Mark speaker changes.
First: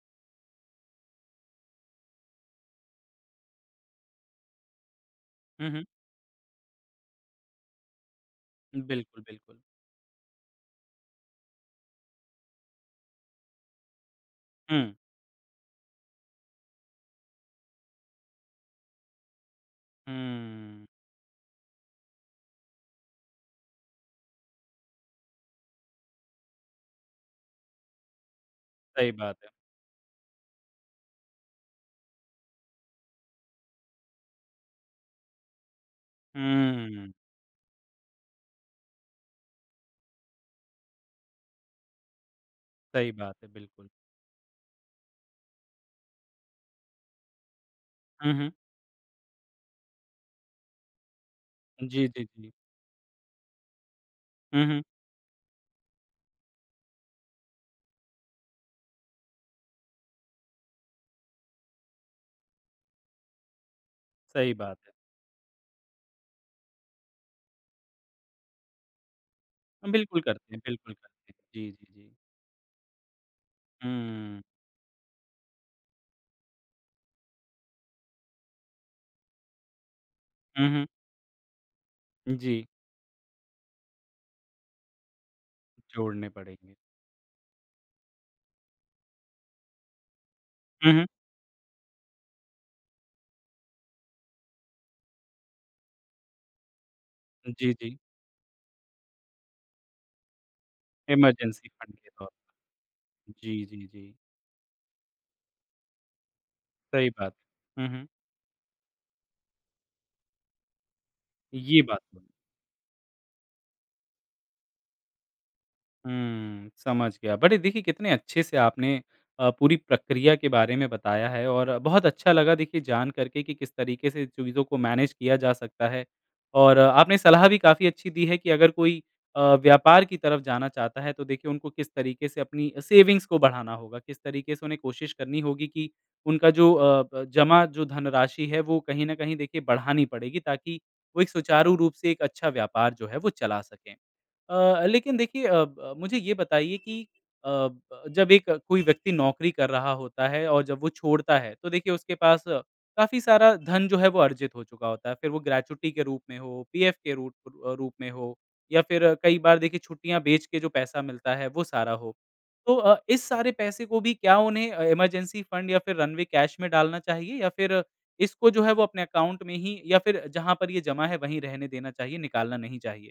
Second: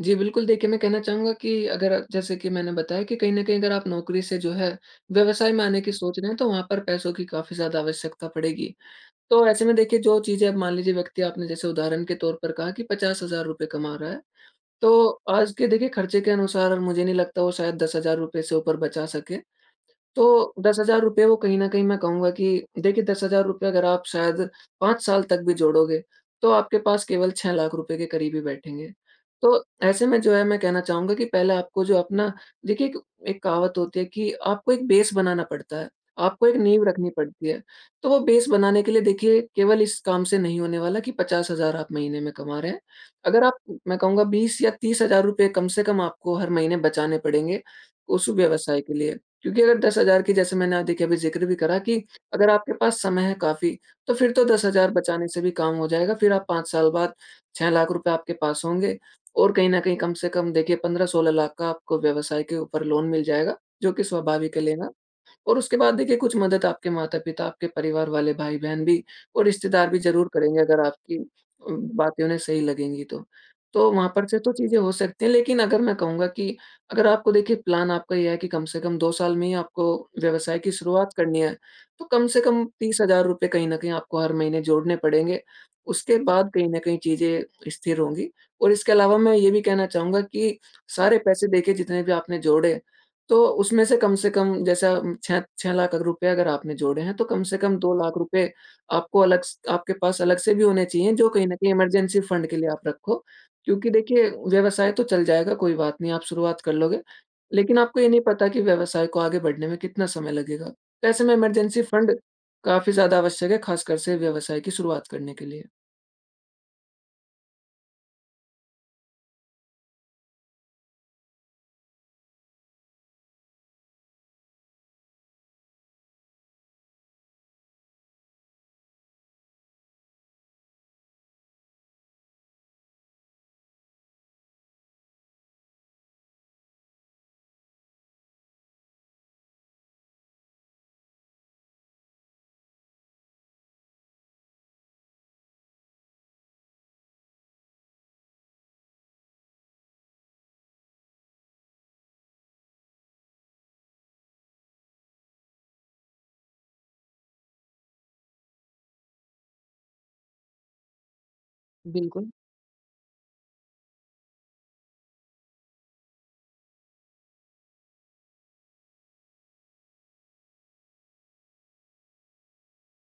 Speaker 1: जी बिल्कुल, देखिए मैं कहना चाहूँगा कि अगर जैसे कि मैंने बताया कि कहीं न कहीं अगर आप नौकरी से जो है व्यवसाय में
Speaker 2: हुँ,
Speaker 1: आने
Speaker 2: हुँ।
Speaker 1: की सोच रहे हैं तो वहाँ पर पैसों की काफ़ी ज़्यादा आवश्यकता पड़ेगी।
Speaker 2: बिल्कुल,
Speaker 1: तो
Speaker 2: बिल्कुल।
Speaker 1: ऐसे में देखिए जो चीज़ें आप मान लीजिए व्यक्ति आपने जैसे उदाहरण के तौर पर कहा कि ₹50,000 कमा रहा है।
Speaker 2: हुँ।
Speaker 1: तो आज के देखिए खर्चे के अनुसार और मुझे नहीं लगता वो शायद ₹10,000 से ऊपर बचा सके। तो दस
Speaker 2: हम्म।
Speaker 1: हज़ार रूपए वो कहीं न कहीं मैं कहूँगा कि देखिए ₹10,000 अगर आप शायद 5 साल तक भी जोड़ोगे, तो आपके पास केवल ₹6,00,000 के करीब ही बैठेंगे।
Speaker 2: सही बात है।
Speaker 1: तो ऐसे में जो है मैं कहना चाहूँगा कि पहले आपको जो अपना देखिए एक एक कहावत होती है कि आपको एक बेस बनाना पडता है, आपको एक नींव रखनी
Speaker 2: हम्म।
Speaker 1: पडती है। तो वो बेस बनाने के लिए देखिए केवल इस काम से नहीं होने वाला कि 50,000 आप महीने में कमा रहे हैं।
Speaker 2: सही बात
Speaker 1: अगर
Speaker 2: है,
Speaker 1: आप,
Speaker 2: बिल्कुल।
Speaker 1: मैं कहूँगा बीस या ₹30,000 कम से कम आपको हर महीने बचाने पड़ेंगे उस
Speaker 2: हुँ, हुँ।
Speaker 1: व्यवसाय के लिए। क्योंकि अगर 10,000 की जैसे मैंने देखिए अभी ज़िक्र भी करा कि
Speaker 2: जी, जी,
Speaker 1: अगर
Speaker 2: जी।
Speaker 1: आपके पास समय है काफ़ी, तो फिर तो दस
Speaker 2: हुँ, हुँ।
Speaker 1: हज़ार बचाने से भी काम हो जाएगा। फिर आप 5 साल बाद ₹6,00,000 आपके पास होंगे और कहीं न कहीं कम से कम देखिए 15-16 लाख का आपको व्यवसाय के ऊपर लोन मिल जाएगा, जो कि
Speaker 2: सही
Speaker 1: स्वाभाविक है
Speaker 2: बात
Speaker 1: लेना।
Speaker 2: है।
Speaker 1: और उसके बाद देखिए कुछ मदद आपके माता पिता आपके परिवार वाले भाई-बहन भी, और रिश्तेदार
Speaker 2: हाँ,
Speaker 1: भी
Speaker 2: बिल्कुल
Speaker 1: ज़रूर
Speaker 2: करते
Speaker 1: करेंगे
Speaker 2: हैं,
Speaker 1: अगर
Speaker 2: बिल्कुल
Speaker 1: आपकी
Speaker 2: करते हैं। जी,
Speaker 1: उम,
Speaker 2: जी, जी।
Speaker 1: बातें उन्हें सही लगेंगी तो। तो वहाँ पर से
Speaker 2: हम्म।
Speaker 1: तो चीज़ें हो सकती हैं। लेकिन अगर मैं कहूँगा कि अगर आपको देखिए प्लान आपका ये है कि कम से कम 2 साल में ही आपको व्यवसाय
Speaker 2: हुँ,
Speaker 1: की
Speaker 2: हुँ।
Speaker 1: शुरुआत करनी है, तो कम से कम
Speaker 2: जी।
Speaker 1: ₹30,000 कहीं न कहीं आपको हर महीने जोड़ने पडेंगे, उसके
Speaker 2: जोड़ने
Speaker 1: बाद कहीं
Speaker 2: पड़ेंगे।
Speaker 1: न कहीं चीज़ें स्थिर होंगी। और इसके अलावा मैं ये भी कहना चाहूँगा कि
Speaker 2: हुँ, हुँ।
Speaker 1: सारे पैसे देखिए जितने भी आपने जोड़े तो उसमें से कम से कम जैसे 6- ₹6,00,000 अगर आपने जोड़े हैं तो कम से
Speaker 2: जी,
Speaker 1: कम दो
Speaker 2: जी।
Speaker 1: लाख रूपए आपको अलग स आपके पास अलग से भी होने चाहिए जो कहीं न
Speaker 2: इमरजेंसी
Speaker 1: कहीं
Speaker 2: फंड के
Speaker 1: इमरजेंसी
Speaker 2: तौर
Speaker 1: फंड के लिए आप रखो
Speaker 2: पर। जी, जी,
Speaker 1: क्योंकि
Speaker 2: जी।
Speaker 1: देखिए व्यवसाय तो चल जाएगा कोई बात नहीं आप शुरुआत कर लोगे।
Speaker 2: सही बात
Speaker 1: लेकिन
Speaker 2: है, हुँ,
Speaker 1: आपको
Speaker 2: हुँ।
Speaker 1: ये नहीं पता की व्यवसाय को आगे बढ़ने में कितना समय लगेगा? तो ऐसे में इमरजेंसी
Speaker 2: ये बात
Speaker 1: फंड
Speaker 2: तो है।
Speaker 1: काफ़ी ज़्यादा आवश्यक है खासकर से व्यवसाय की शुरुआत करने के लिए।
Speaker 2: हम्म, समझ गया। बड़े देखिए कितने अच्छे से आपने अ, पूरी प्रक्रिया के बारे में बताया है और बहुत अच्छा लगा देखिए जान करके कि किस तरीके से चीज़ों को मैनेज किया जा सकता है। और आपने सलाह भी काफ़ी अच्छी दी है कि अगर कोई अ, व्यापार की तरफ जाना चाहता है तो देखिए उनको किस तरीके से अपनी सेविंग्स को बढ़ाना होगा, किस तरीके से उन्हें कोशिश करनी होगी कि उनका जो अ, ब जमा जो धनराशि है वो कहीं न कहीं देखिए बढ़ानी पड़ेगी ताकि वो एक सुचारू रूप से एक अच्छा व्यापार जो है वो चला सकें। अ, लेकिन देखिए अ, ब मुझे ये बताइए कि अ, जब एक कोई व्यक्ति नौकरी कर रहा होता है और जब वो छोड़ता है तो देखिए उसके पास काफ़ी सारा धन जो है वो अर्जित हो चुका होता है। फिर वो ग्रेच्युटी के रूप में हो, पीएफ के रूट अ, रूप में हो या फिर कई बार देखिए छुट्टियाँ बेच के जो पैसा मिलता है वो सारा हो।
Speaker 1: बिल्कुल।
Speaker 2: तो अ, इस सारे पैसे को भी क्या उन्हें अ, इमरजेंसी फंड या फिर रनवे कैश में डालना चाहिए या फिर इसको जो है वो अपने अकाउंट में ही या फिर जहाँ पर ये जमा है वहीं रहने देना चाहिए, निकालना नहीं चाहिए?